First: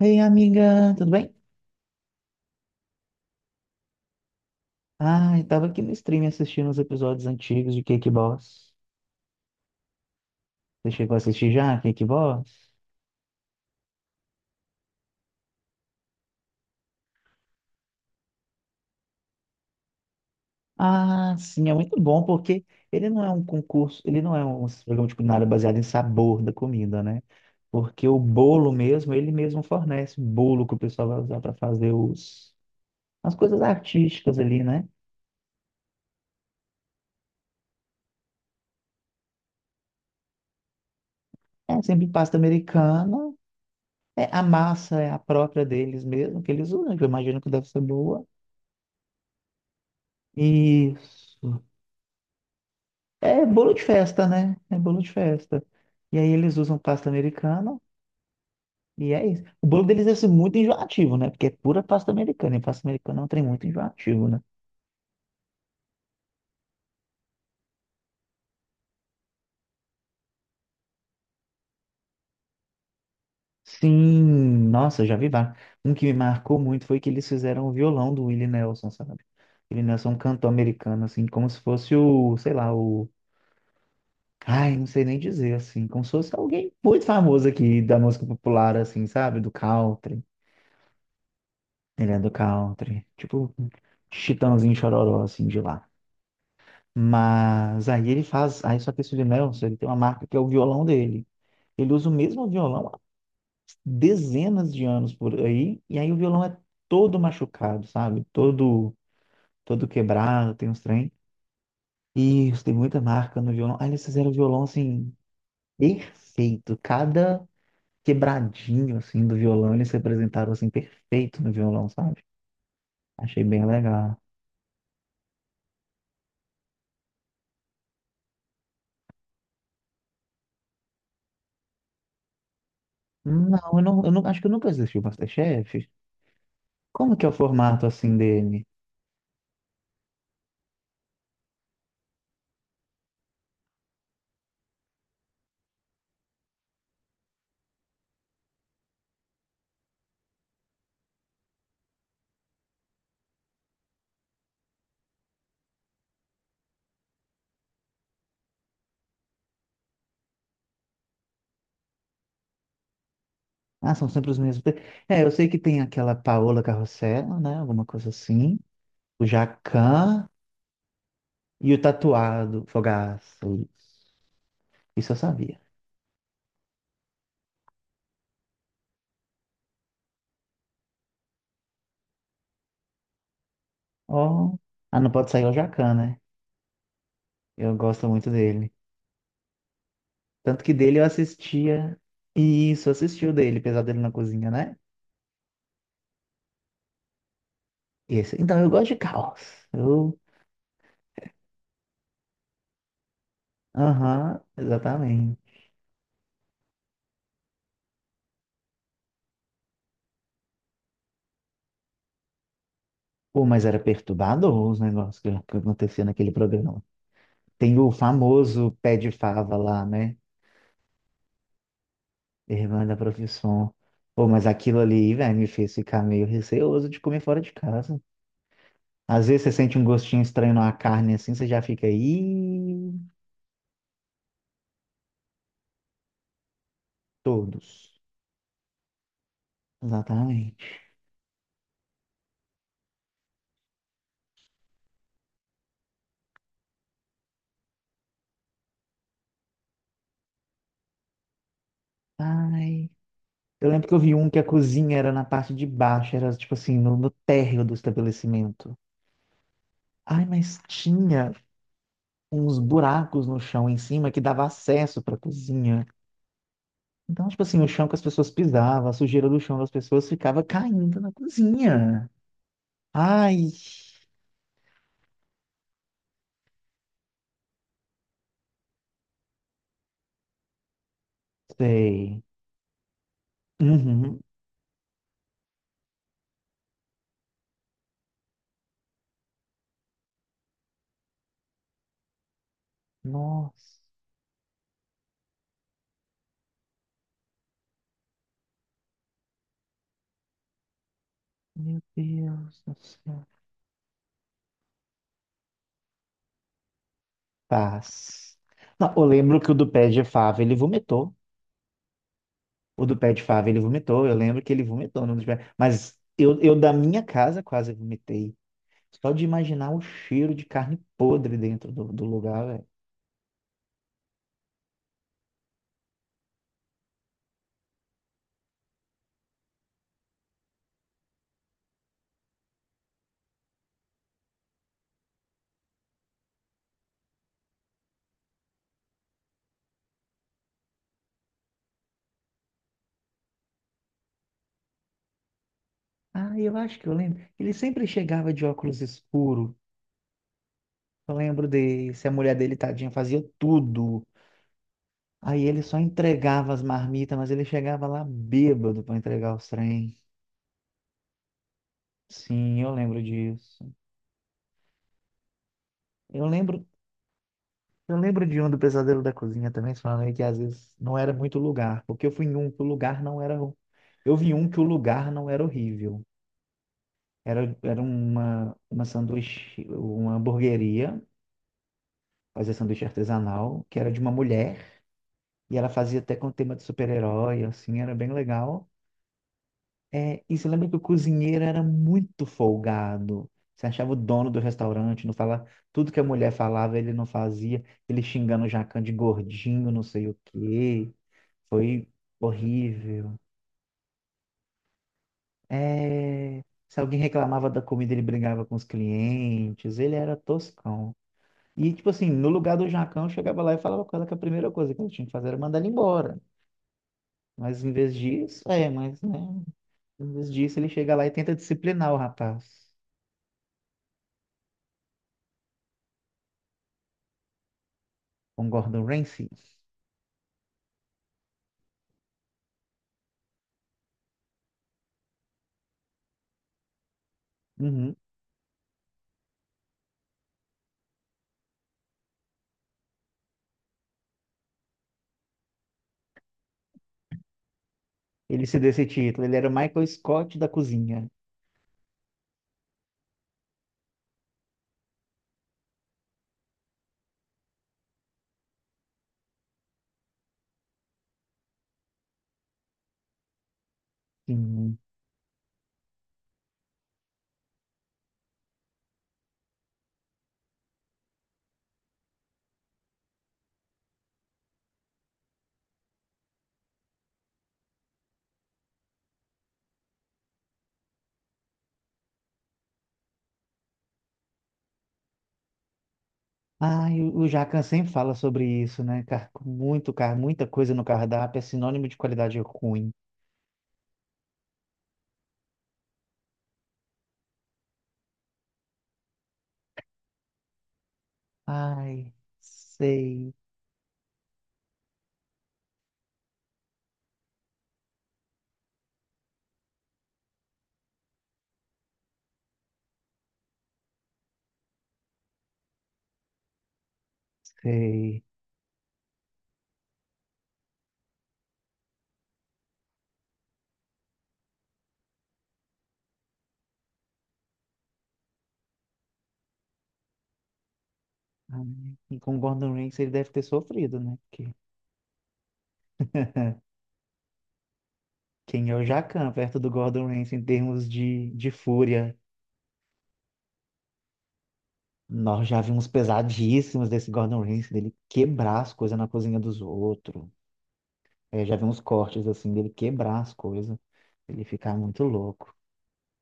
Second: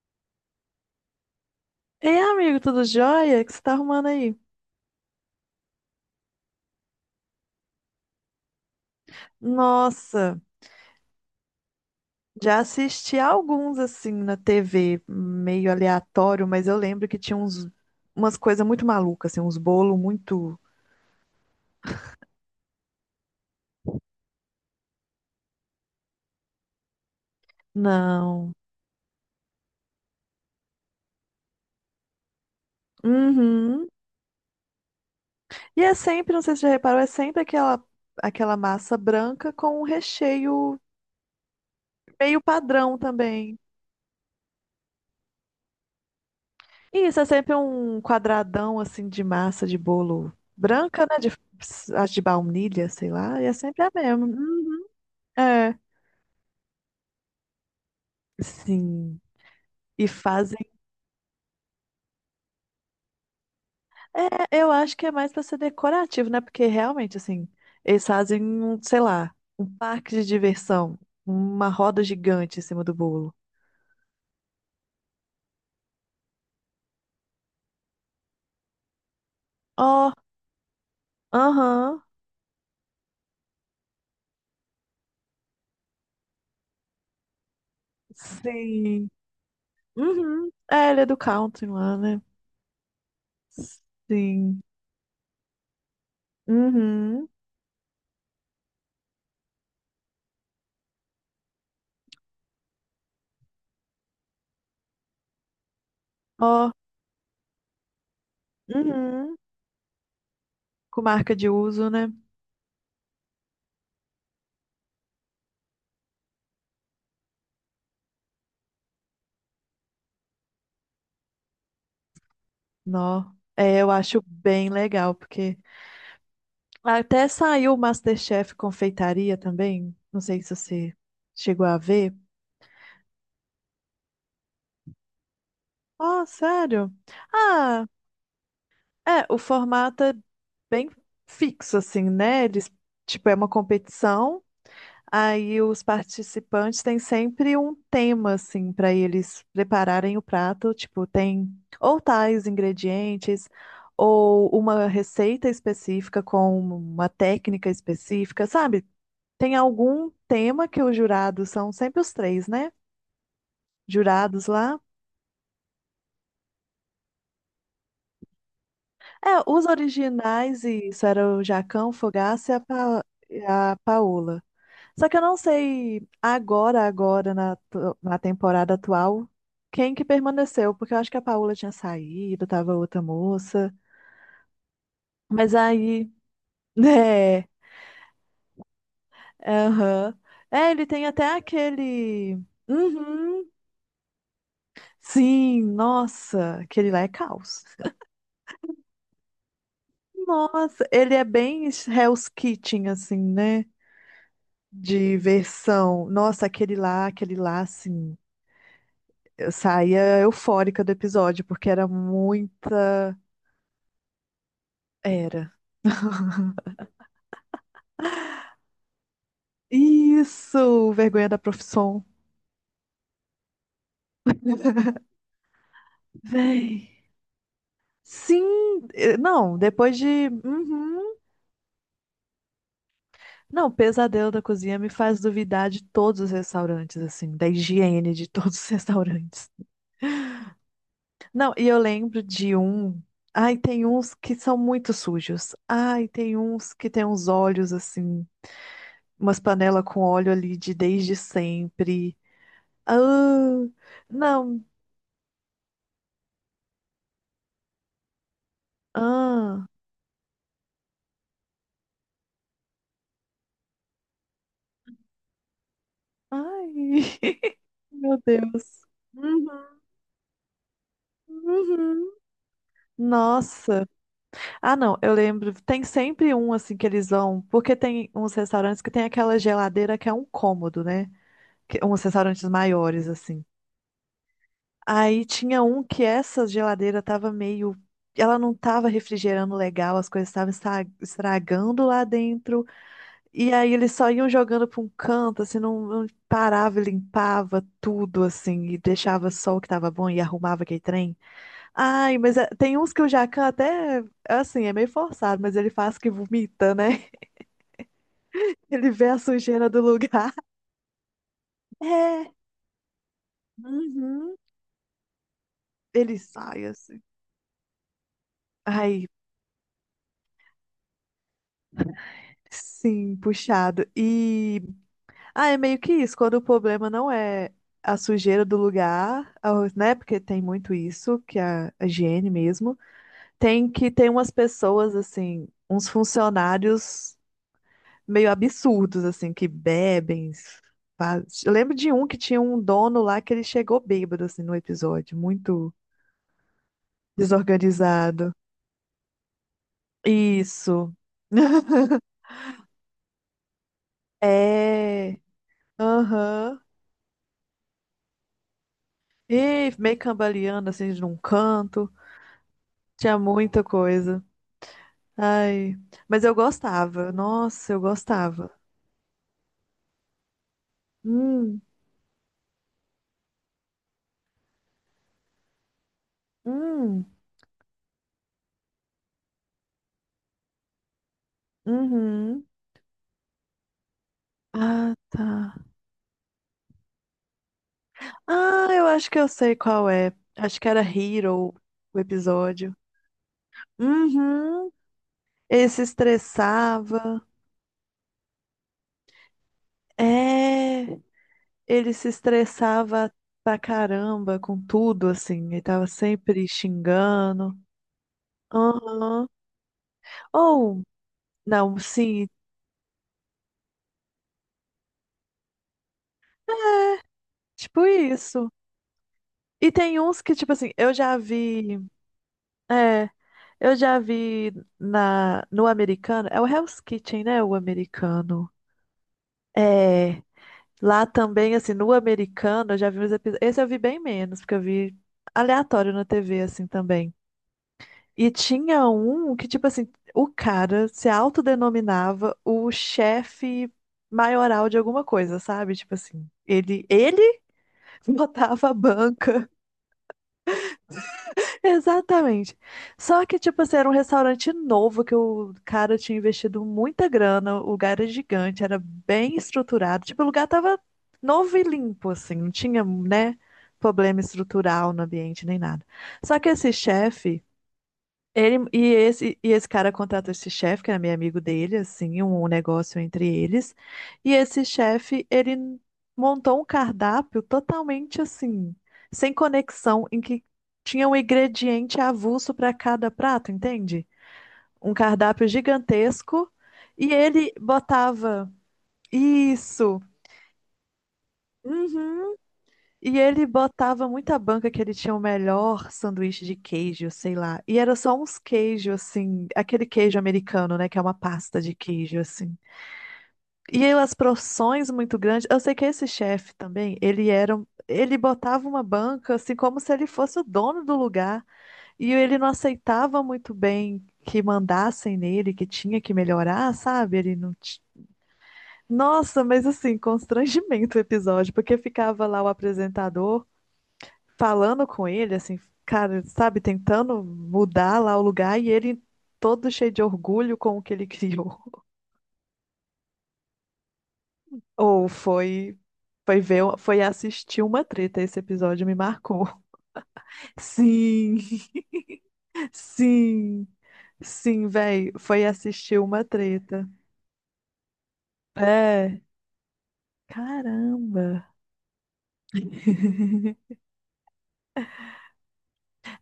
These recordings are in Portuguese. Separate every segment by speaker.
Speaker 1: Ei, amiga, tudo bem?
Speaker 2: Ei, amigo, tudo jóia? O que você tá arrumando aí?
Speaker 1: Ah, eu tava aqui no stream assistindo os episódios antigos de Cake Boss.
Speaker 2: Nossa,
Speaker 1: Você chegou a assistir já, Cake
Speaker 2: já
Speaker 1: Boss?
Speaker 2: assisti alguns assim na TV, meio aleatório, mas eu lembro que tinha uns, umas coisas muito malucas, assim, uns bolos muito.
Speaker 1: Ah, sim, é muito bom porque ele não é um concurso, ele não é um programa de culinária baseado em sabor da comida, né? Porque o
Speaker 2: Não.
Speaker 1: bolo mesmo, ele mesmo fornece o bolo que o pessoal vai usar para fazer os, as coisas
Speaker 2: Uhum.
Speaker 1: artísticas ali, né?
Speaker 2: E é sempre, não sei se você já reparou, é sempre aquela, aquela massa branca com um recheio
Speaker 1: É sempre pasta
Speaker 2: meio padrão
Speaker 1: americana,
Speaker 2: também.
Speaker 1: é, a massa é a própria deles mesmo, que eles usam, que
Speaker 2: E
Speaker 1: eu
Speaker 2: isso é
Speaker 1: imagino que
Speaker 2: sempre
Speaker 1: deve ser
Speaker 2: um
Speaker 1: boa.
Speaker 2: quadradão assim de massa de bolo branca, né? De,
Speaker 1: Isso.
Speaker 2: acho de baunilha, sei lá,
Speaker 1: É
Speaker 2: e é
Speaker 1: bolo de
Speaker 2: sempre a
Speaker 1: festa,
Speaker 2: mesma.
Speaker 1: né? É
Speaker 2: Uhum.
Speaker 1: bolo de festa.
Speaker 2: É.
Speaker 1: E aí eles usam pasta americana e
Speaker 2: Sim.
Speaker 1: é isso. O bolo deles
Speaker 2: E
Speaker 1: é assim,
Speaker 2: fazem.
Speaker 1: muito enjoativo, né? Porque é pura pasta americana. E pasta americana é um trem muito enjoativo, né?
Speaker 2: É, eu acho que é mais para ser decorativo, né? Porque realmente, assim, eles fazem, sei lá, um parque de diversão, uma roda gigante em cima do bolo.
Speaker 1: Sim, nossa, já vi vários. Um que me marcou muito foi que eles fizeram o violão do Willie Nelson, sabe? Willie Nelson
Speaker 2: Ó,
Speaker 1: é um cantor americano, assim, como se fosse
Speaker 2: aham,
Speaker 1: o, sei lá, o. Ai, não sei nem dizer, assim, como se fosse alguém muito famoso aqui da música popular, assim,
Speaker 2: sim.
Speaker 1: sabe? Do country.
Speaker 2: Uhum. É, ele é do country lá,
Speaker 1: Ele é
Speaker 2: né?
Speaker 1: do country. Tipo,
Speaker 2: Sim.
Speaker 1: Chitãozinho Chororó, assim, de lá.
Speaker 2: Uhum.
Speaker 1: Mas aí ele faz. Aí só que esse Nelson, ele tem uma marca que é o violão dele. Ele usa o mesmo violão há dezenas de anos por aí. E aí o violão é
Speaker 2: Ó,
Speaker 1: todo machucado, sabe? Todo,
Speaker 2: uhum.
Speaker 1: todo quebrado, tem uns
Speaker 2: Com
Speaker 1: trem.
Speaker 2: marca de uso, né?
Speaker 1: E tem muita marca no violão. Aí eles fizeram o violão, assim, perfeito. Cada quebradinho, assim, do violão, eles representaram, assim, perfeito no violão, sabe?
Speaker 2: Nó.
Speaker 1: Achei bem
Speaker 2: É, eu
Speaker 1: legal.
Speaker 2: acho bem legal, porque. Até saiu o MasterChef Confeitaria também. Não sei se você chegou a ver.
Speaker 1: Não, eu não, eu não, acho que eu nunca assisti o MasterChef.
Speaker 2: Oh, sério?
Speaker 1: Como que é o formato
Speaker 2: Ah,
Speaker 1: assim dele?
Speaker 2: é, o formato é bem fixo, assim, né? Eles, tipo, é uma competição, aí os participantes têm sempre um tema, assim, para eles prepararem o prato. Tipo, tem ou tais ingredientes, ou uma receita específica com uma técnica específica, sabe? Tem algum tema que os jurados são sempre os três, né?
Speaker 1: Ah, são sempre os
Speaker 2: Jurados
Speaker 1: mesmos.
Speaker 2: lá.
Speaker 1: É, eu sei que tem aquela Paola Carrossel, né? Alguma coisa assim. O
Speaker 2: É, os
Speaker 1: Jacan
Speaker 2: originais, e isso era o
Speaker 1: e o
Speaker 2: Jacão, o Fogaça e a,
Speaker 1: tatuado Fogaço.
Speaker 2: E
Speaker 1: Isso.
Speaker 2: a Paola. Só
Speaker 1: Isso eu
Speaker 2: que eu não
Speaker 1: sabia.
Speaker 2: sei agora, agora, na temporada atual, quem que permaneceu, porque eu acho que a Paola tinha saído, tava outra moça.
Speaker 1: Oh, ah, não pode sair o
Speaker 2: Mas
Speaker 1: Jacan,
Speaker 2: aí,
Speaker 1: né?
Speaker 2: né?
Speaker 1: Eu gosto muito dele.
Speaker 2: Aham.
Speaker 1: Tanto
Speaker 2: É,
Speaker 1: que
Speaker 2: ele
Speaker 1: dele eu
Speaker 2: tem até
Speaker 1: assistia.
Speaker 2: aquele.
Speaker 1: Isso, eu assisti o
Speaker 2: Uhum.
Speaker 1: dele, Pesadelo na Cozinha, né?
Speaker 2: Sim, nossa, aquele lá é caos.
Speaker 1: Esse. Então eu gosto de caos. Eu.
Speaker 2: Nossa, ele é bem Hell's Kitchen, assim, né?
Speaker 1: Aham,
Speaker 2: De
Speaker 1: exatamente.
Speaker 2: versão. Nossa, aquele lá, assim. Eu saía eufórica do episódio, porque era muita.
Speaker 1: Pô, mas era perturbador os negócios que
Speaker 2: Era.
Speaker 1: acontecia naquele programa. Tem o famoso pé de fava lá, né?
Speaker 2: Isso! Vergonha da profissão.
Speaker 1: Irmã da profissão. Pô, mas aquilo ali, velho, me fez ficar meio
Speaker 2: Véi.
Speaker 1: receoso de comer fora de casa.
Speaker 2: Sim!
Speaker 1: Às vezes você
Speaker 2: Não,
Speaker 1: sente um
Speaker 2: depois
Speaker 1: gostinho
Speaker 2: de.
Speaker 1: estranho na carne
Speaker 2: Uhum.
Speaker 1: assim, você já fica aí.
Speaker 2: Não, o pesadelo da cozinha me faz duvidar de todos os restaurantes, assim, da
Speaker 1: Todos.
Speaker 2: higiene de todos os restaurantes.
Speaker 1: Exatamente.
Speaker 2: Não, e eu lembro de um. Ai, tem uns que são muito sujos. Ai, tem uns que tem uns olhos assim, umas panelas com óleo ali de desde sempre.
Speaker 1: Ai.
Speaker 2: Ah,
Speaker 1: Eu lembro que eu vi um que a
Speaker 2: não.
Speaker 1: cozinha era na parte de baixo, era tipo assim, no, no térreo do estabelecimento.
Speaker 2: Ah,
Speaker 1: Ai, mas tinha uns buracos no chão em cima que dava acesso para cozinha.
Speaker 2: ai,
Speaker 1: Então, tipo assim, o chão que as
Speaker 2: meu
Speaker 1: pessoas
Speaker 2: Deus.
Speaker 1: pisavam, a sujeira do chão das
Speaker 2: Uhum,
Speaker 1: pessoas ficava caindo na cozinha.
Speaker 2: uhum.
Speaker 1: Ai,
Speaker 2: Nossa. Ah, não, eu lembro. Tem sempre um assim que eles vão, porque tem uns restaurantes que tem aquela geladeira que é um cômodo, né? Uns
Speaker 1: sei.
Speaker 2: restaurantes maiores assim.
Speaker 1: Uhum.
Speaker 2: Aí tinha um que essa geladeira tava meio. Ela não tava refrigerando legal, as coisas estavam estragando lá dentro. E aí
Speaker 1: Nossa,
Speaker 2: eles só iam jogando pra um canto, assim, não, não parava e limpava tudo, assim, e deixava só o que tava bom e arrumava aquele trem.
Speaker 1: meu
Speaker 2: Ai,
Speaker 1: Deus do
Speaker 2: tem uns que o
Speaker 1: céu.
Speaker 2: Jacan até, assim, é meio forçado, mas ele faz que vomita, né?
Speaker 1: Paz.
Speaker 2: Ele
Speaker 1: Não, eu
Speaker 2: vê a
Speaker 1: lembro que o do
Speaker 2: sujeira do
Speaker 1: pé de
Speaker 2: lugar.
Speaker 1: fava, ele vomitou.
Speaker 2: É,
Speaker 1: O do pé de fava, ele vomitou. Eu
Speaker 2: uhum,
Speaker 1: lembro que ele vomitou. No do pé. Mas
Speaker 2: ele
Speaker 1: eu
Speaker 2: sai,
Speaker 1: da
Speaker 2: assim.
Speaker 1: minha casa quase vomitei.
Speaker 2: Ai,
Speaker 1: Só de imaginar o cheiro de carne podre dentro do, do lugar, velho.
Speaker 2: sim, puxado. E. Ah, é meio que isso, quando o problema não é a sujeira do lugar, né? Porque tem muito isso, que é a higiene mesmo. Tem que ter umas pessoas, assim, uns funcionários meio absurdos, assim, que bebem. Eu lembro de um que tinha um dono lá que ele chegou bêbado, assim, no episódio, muito
Speaker 1: Ah, eu acho que eu lembro. Ele sempre chegava
Speaker 2: desorganizado.
Speaker 1: de óculos escuros.
Speaker 2: Isso.
Speaker 1: Eu lembro desse, a mulher dele, tadinha, fazia tudo.
Speaker 2: É.
Speaker 1: Aí ele só entregava as
Speaker 2: Aham.
Speaker 1: marmitas, mas ele chegava lá bêbado para entregar os
Speaker 2: E
Speaker 1: trem.
Speaker 2: meio cambaleando, assim, de um canto.
Speaker 1: Sim, eu lembro
Speaker 2: Tinha muita
Speaker 1: disso.
Speaker 2: coisa. Ai, mas
Speaker 1: Eu
Speaker 2: eu
Speaker 1: lembro,
Speaker 2: gostava. Nossa, eu
Speaker 1: eu lembro de um
Speaker 2: gostava.
Speaker 1: do Pesadelo da Cozinha também, falando aí que às vezes não era muito
Speaker 2: Hum,
Speaker 1: lugar, porque eu fui em um que o lugar não era. Eu vi um que o lugar não era horrível.
Speaker 2: hum,
Speaker 1: Era, era uma sanduíche, uma hamburgueria,
Speaker 2: uhum.
Speaker 1: fazia sanduíche artesanal, que era de uma mulher,
Speaker 2: Ah, tá.
Speaker 1: e ela fazia até com tema de super-herói, assim, era bem legal.
Speaker 2: Ah, eu acho que eu sei qual é.
Speaker 1: É, e
Speaker 2: Acho
Speaker 1: lembra
Speaker 2: que
Speaker 1: que o
Speaker 2: era
Speaker 1: cozinheiro
Speaker 2: Hero
Speaker 1: era
Speaker 2: o
Speaker 1: muito
Speaker 2: episódio.
Speaker 1: folgado? Você achava o dono do
Speaker 2: Uhum.
Speaker 1: restaurante, não falava,
Speaker 2: Ele se
Speaker 1: tudo que a mulher falava ele não
Speaker 2: estressava.
Speaker 1: fazia, ele xingando o Jacan de gordinho, não sei o
Speaker 2: É,
Speaker 1: quê. Foi
Speaker 2: ele se estressava
Speaker 1: horrível.
Speaker 2: pra caramba com tudo, assim. Ele tava
Speaker 1: É,
Speaker 2: sempre
Speaker 1: se alguém reclamava
Speaker 2: xingando.
Speaker 1: da comida, ele brigava com os
Speaker 2: Aham.
Speaker 1: clientes, ele era
Speaker 2: Ou,
Speaker 1: toscão. E,
Speaker 2: não,
Speaker 1: tipo assim,
Speaker 2: sim,
Speaker 1: no lugar do Jacão, eu chegava lá e falava com ela que a primeira coisa que ele tinha que fazer era mandar ele embora. Mas em
Speaker 2: tipo
Speaker 1: vez disso,
Speaker 2: isso.
Speaker 1: é, mas, né,
Speaker 2: E tem
Speaker 1: em
Speaker 2: uns
Speaker 1: vez
Speaker 2: que, tipo
Speaker 1: disso, ele
Speaker 2: assim, eu
Speaker 1: chega lá e
Speaker 2: já
Speaker 1: tenta
Speaker 2: vi.
Speaker 1: disciplinar o rapaz.
Speaker 2: É. Eu já vi no americano, é o Hell's Kitchen, né? O
Speaker 1: Com
Speaker 2: americano.
Speaker 1: Gordon Ramsay.
Speaker 2: É, lá também, assim, no americano, eu já vi uns episódios. Esse eu vi bem menos, porque eu vi aleatório na TV, assim, também.
Speaker 1: Uhum.
Speaker 2: E tinha um que, tipo assim, o cara se autodenominava o chefe maioral de alguma coisa, sabe? Tipo assim, ele
Speaker 1: Ele se
Speaker 2: botava
Speaker 1: deu
Speaker 2: a
Speaker 1: esse título. Ele era
Speaker 2: banca.
Speaker 1: o Michael Scott da cozinha.
Speaker 2: Exatamente. Só que, tipo assim, era um restaurante novo que o cara tinha investido muita grana, o lugar era gigante, era bem estruturado. Tipo, o lugar tava novo e limpo, assim, não tinha, né, problema
Speaker 1: Sim.
Speaker 2: estrutural no ambiente nem nada. Só que esse chefe. E esse cara contrata esse chefe, que era meio amigo dele, assim, um negócio entre eles. E esse chefe, ele montou um cardápio totalmente assim, sem conexão, em que tinha um ingrediente avulso para cada prato, entende? Um cardápio gigantesco.
Speaker 1: Ah, e
Speaker 2: E
Speaker 1: o
Speaker 2: ele
Speaker 1: Jacan sempre fala sobre
Speaker 2: botava
Speaker 1: isso, né? Muito,
Speaker 2: isso.
Speaker 1: muita coisa no cardápio é sinônimo de
Speaker 2: Uhum.
Speaker 1: qualidade ruim.
Speaker 2: E ele botava muita banca que ele tinha o melhor sanduíche de queijo, sei lá. E era só uns queijos, assim, aquele queijo americano, né? Que é uma pasta de
Speaker 1: Ai,
Speaker 2: queijo, assim.
Speaker 1: sei,
Speaker 2: E aí, as porções muito grandes. Eu sei que esse chefe também, ele era. Ele botava uma banca, assim, como se ele fosse o dono do lugar. E ele não aceitava muito bem que mandassem nele, que tinha que melhorar, sabe? Ele não.
Speaker 1: sei.
Speaker 2: Nossa, mas assim, constrangimento o episódio, porque ficava lá o apresentador falando com ele, assim, cara, sabe, tentando mudar lá o lugar e ele todo cheio de orgulho com o que ele criou.
Speaker 1: Ai, e com o Gordon Ramsay ele deve ter sofrido, né? Porque
Speaker 2: Ou foi foi ver, foi assistir uma treta, esse
Speaker 1: quem é o
Speaker 2: episódio me
Speaker 1: Jacan
Speaker 2: marcou.
Speaker 1: perto do Gordon Ramsay em termos
Speaker 2: Sim,
Speaker 1: de fúria?
Speaker 2: sim, sim, véi, foi
Speaker 1: Nós já vimos
Speaker 2: assistir uma
Speaker 1: pesadíssimos
Speaker 2: treta.
Speaker 1: desse Gordon Ramsay, dele quebrar as coisas na
Speaker 2: É,
Speaker 1: cozinha dos outros.
Speaker 2: caramba.
Speaker 1: Eu já vi uns cortes assim dele quebrar as coisas, ele ficar muito louco.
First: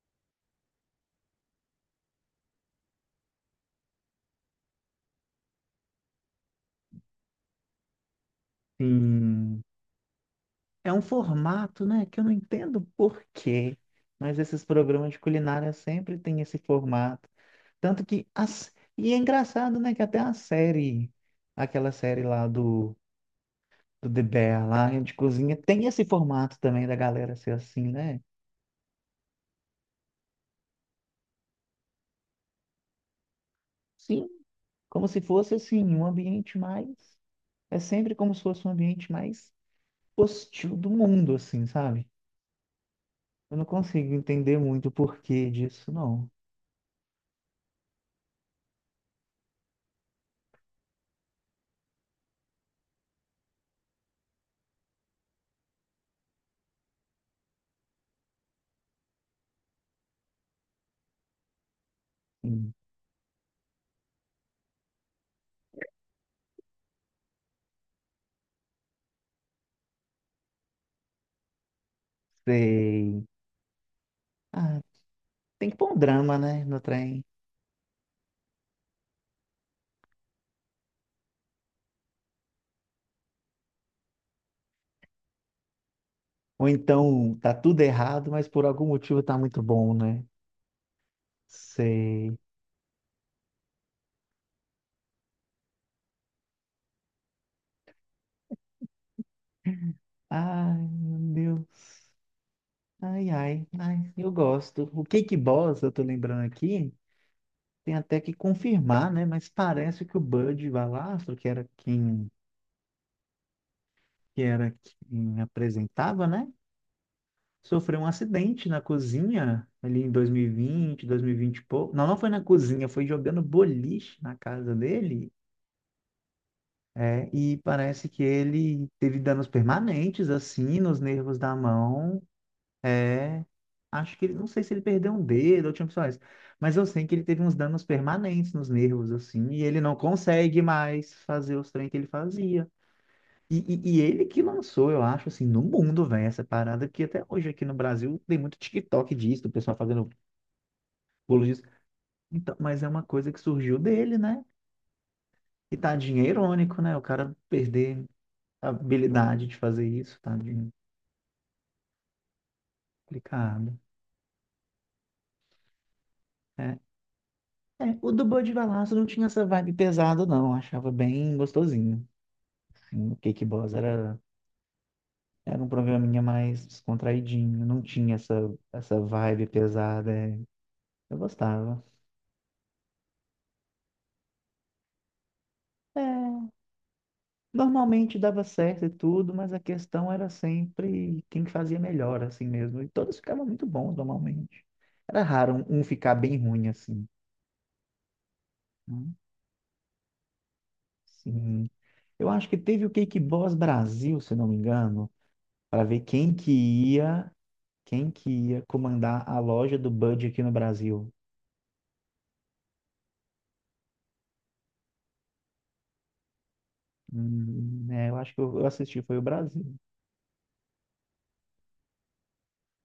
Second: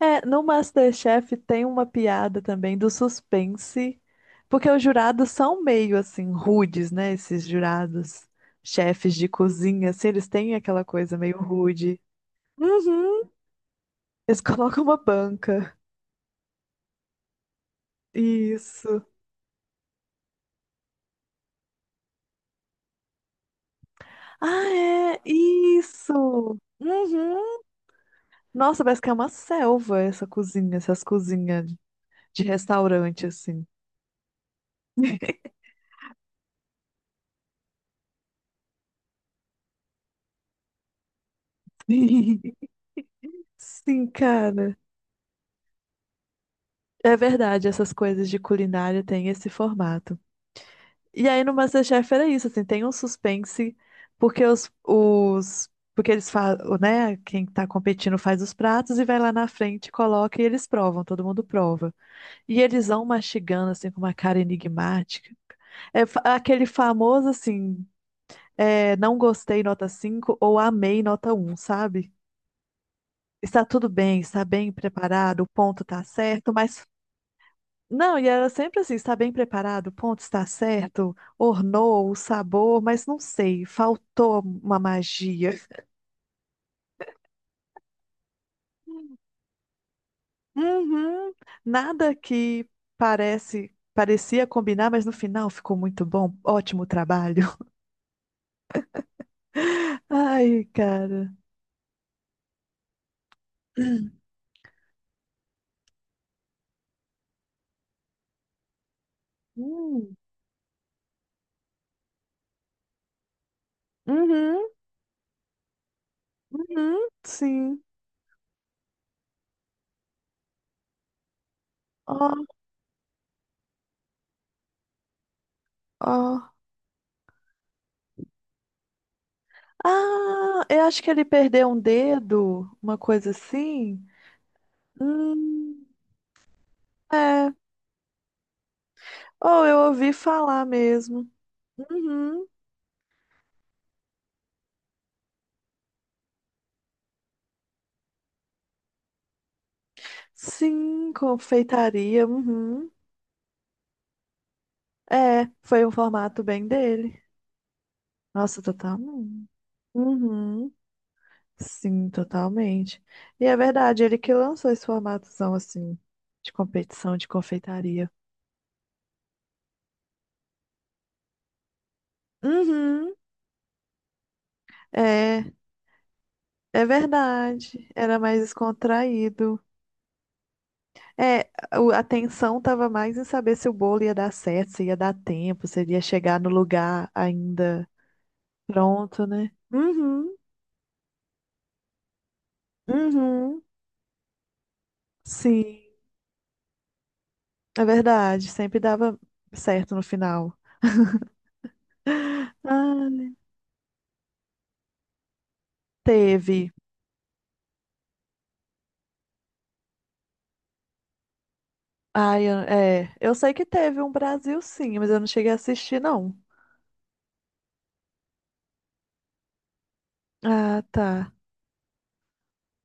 Speaker 2: É, no MasterChef tem uma piada também do suspense, porque os jurados são meio assim rudes, né? Esses jurados, chefes de
Speaker 1: Sim.
Speaker 2: cozinha, assim, eles têm aquela
Speaker 1: É um
Speaker 2: coisa meio
Speaker 1: formato,
Speaker 2: rude.
Speaker 1: né, que eu não entendo por
Speaker 2: Uhum.
Speaker 1: quê, mas
Speaker 2: Eles
Speaker 1: esses
Speaker 2: colocam uma
Speaker 1: programas de culinária
Speaker 2: banca.
Speaker 1: sempre têm esse formato. Tanto que as...
Speaker 2: Isso.
Speaker 1: e é engraçado, né, que até a série, aquela série lá do The Bear lá de
Speaker 2: Ah, é,
Speaker 1: cozinha tem esse formato
Speaker 2: isso.
Speaker 1: também da galera ser
Speaker 2: Uhum.
Speaker 1: assim, né?
Speaker 2: Nossa, parece que é uma selva essa cozinha, essas cozinhas de restaurante, assim.
Speaker 1: Sim, como se fosse assim um ambiente mais é sempre como se fosse um ambiente mais hostil do mundo assim, sabe? Eu não
Speaker 2: Sim,
Speaker 1: consigo entender
Speaker 2: cara.
Speaker 1: muito o porquê disso, não.
Speaker 2: É verdade, essas coisas de culinária têm esse formato. E aí no MasterChef era isso, assim, tem um suspense, porque os porque eles falam, né, quem tá competindo faz os pratos e vai lá na frente, coloca e eles provam, todo mundo prova. E
Speaker 1: Não
Speaker 2: eles vão mastigando, assim, com uma cara enigmática. Aquele famoso, assim, é, não gostei, nota 5 ou amei, nota um sabe?
Speaker 1: sei.
Speaker 2: Está tudo bem, está bem
Speaker 1: Ah,
Speaker 2: preparado, o
Speaker 1: tem que
Speaker 2: ponto
Speaker 1: pôr um
Speaker 2: tá
Speaker 1: drama,
Speaker 2: certo,
Speaker 1: né, no
Speaker 2: mas
Speaker 1: trem.
Speaker 2: não, e era sempre assim, está bem preparado, o ponto está certo, ornou o sabor, mas não sei, faltou uma magia.
Speaker 1: Ou então tá tudo errado, mas por algum motivo tá muito bom, né?
Speaker 2: Uhum, nada
Speaker 1: Sei.
Speaker 2: que parecia combinar, mas no final ficou muito bom, ótimo trabalho. Ai,
Speaker 1: Ai, meu
Speaker 2: cara.
Speaker 1: Deus. Ai, ai, ai, eu gosto. O Cake Boss, eu tô lembrando aqui, tem até que confirmar, né? Mas parece que
Speaker 2: Hum,
Speaker 1: o Bud Valastro, que
Speaker 2: Uhum,
Speaker 1: era quem apresentava, né?
Speaker 2: uhum, sim.
Speaker 1: Sofreu um acidente na cozinha ali em dois mil e vinte e pouco. Não, não foi
Speaker 2: Ó,
Speaker 1: na cozinha, foi jogando boliche na casa dele.
Speaker 2: ó.
Speaker 1: É, e parece que ele teve danos permanentes,
Speaker 2: Ah,
Speaker 1: assim,
Speaker 2: eu
Speaker 1: nos
Speaker 2: acho que ele
Speaker 1: nervos da
Speaker 2: perdeu um
Speaker 1: mão.
Speaker 2: dedo, uma coisa
Speaker 1: É,
Speaker 2: assim.
Speaker 1: acho que ele, não sei se ele perdeu um dedo ou tinha
Speaker 2: Hum,
Speaker 1: opções, mas eu sei que ele teve uns
Speaker 2: é.
Speaker 1: danos permanentes nos nervos, assim, e
Speaker 2: Oh, eu
Speaker 1: ele não
Speaker 2: ouvi
Speaker 1: consegue
Speaker 2: falar
Speaker 1: mais
Speaker 2: mesmo.
Speaker 1: fazer os treinos que ele
Speaker 2: Uhum.
Speaker 1: fazia. E, e ele que lançou, eu acho, assim, no mundo, velho, essa parada, que até hoje aqui no Brasil tem muito TikTok disso, do pessoal fazendo
Speaker 2: Sim,
Speaker 1: bolo disso.
Speaker 2: confeitaria.
Speaker 1: Então, mas é
Speaker 2: Uhum.
Speaker 1: uma coisa que surgiu dele, né?
Speaker 2: É,
Speaker 1: E
Speaker 2: foi um
Speaker 1: tadinho, é
Speaker 2: formato bem
Speaker 1: irônico, né? O
Speaker 2: dele.
Speaker 1: cara perder
Speaker 2: Nossa,
Speaker 1: a habilidade
Speaker 2: totalmente.
Speaker 1: de fazer isso, tadinho,
Speaker 2: Uhum. Sim, totalmente. E é
Speaker 1: complicado.
Speaker 2: verdade, ele que lançou esse formatozão assim, de
Speaker 1: É,
Speaker 2: competição de
Speaker 1: é,
Speaker 2: confeitaria.
Speaker 1: o do Bud Valastro não tinha essa vibe pesada, não. Eu achava bem gostosinho. Assim.
Speaker 2: Uhum.
Speaker 1: O Cake Boss era,
Speaker 2: É,
Speaker 1: era um programinha mais
Speaker 2: é
Speaker 1: descontraidinho, não
Speaker 2: verdade.
Speaker 1: tinha
Speaker 2: Era
Speaker 1: essa,
Speaker 2: mais
Speaker 1: essa vibe
Speaker 2: descontraído.
Speaker 1: pesada. É. Eu
Speaker 2: É,
Speaker 1: gostava.
Speaker 2: a atenção tava mais em saber se o bolo ia dar certo, se ia dar tempo, se ele ia chegar no
Speaker 1: É.
Speaker 2: lugar ainda
Speaker 1: Normalmente dava certo e
Speaker 2: pronto,
Speaker 1: tudo,
Speaker 2: né?
Speaker 1: mas a questão era
Speaker 2: Uhum.
Speaker 1: sempre quem fazia melhor, assim mesmo. E todos ficavam
Speaker 2: Uhum.
Speaker 1: muito bons, normalmente. Era raro um
Speaker 2: Sim.
Speaker 1: um ficar bem ruim, assim.
Speaker 2: É verdade, sempre
Speaker 1: Né?
Speaker 2: dava certo no final.
Speaker 1: Sim. Eu acho que teve o Cake
Speaker 2: Ah,
Speaker 1: Boss Brasil, se não me engano, para ver
Speaker 2: teve.
Speaker 1: ia, quem que ia comandar a loja do Bud aqui no Brasil.
Speaker 2: Ai, é, eu sei que teve um Brasil sim, mas eu não cheguei a assistir, não.
Speaker 1: É, eu acho que eu assisti, foi o Brasil.
Speaker 2: Ah, tá.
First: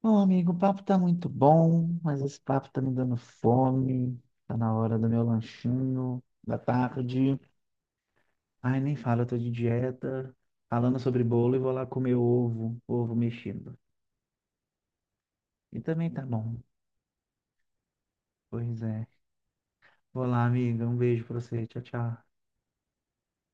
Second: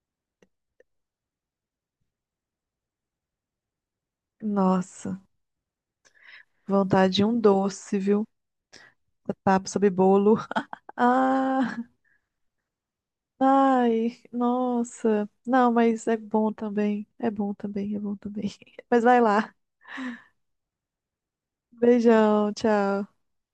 Speaker 1: Bom, amigo, o papo tá muito bom, mas esse papo tá me dando fome. Tá na hora do
Speaker 2: Nossa,
Speaker 1: meu lanchinho da
Speaker 2: vontade de
Speaker 1: tarde.
Speaker 2: um doce, viu?
Speaker 1: Ai, nem fala, eu tô de
Speaker 2: Papo sobre
Speaker 1: dieta,
Speaker 2: bolo.
Speaker 1: falando sobre bolo e vou
Speaker 2: Ah,
Speaker 1: lá comer ovo, ovo mexido.
Speaker 2: ai, nossa. Não,
Speaker 1: E
Speaker 2: mas
Speaker 1: também
Speaker 2: é
Speaker 1: tá
Speaker 2: bom
Speaker 1: bom.
Speaker 2: também. É bom também.
Speaker 1: Pois
Speaker 2: Mas
Speaker 1: é.
Speaker 2: vai lá.
Speaker 1: Vou lá, amiga. Um beijo pra você. Tchau, tchau.
Speaker 2: Beijão, tchau.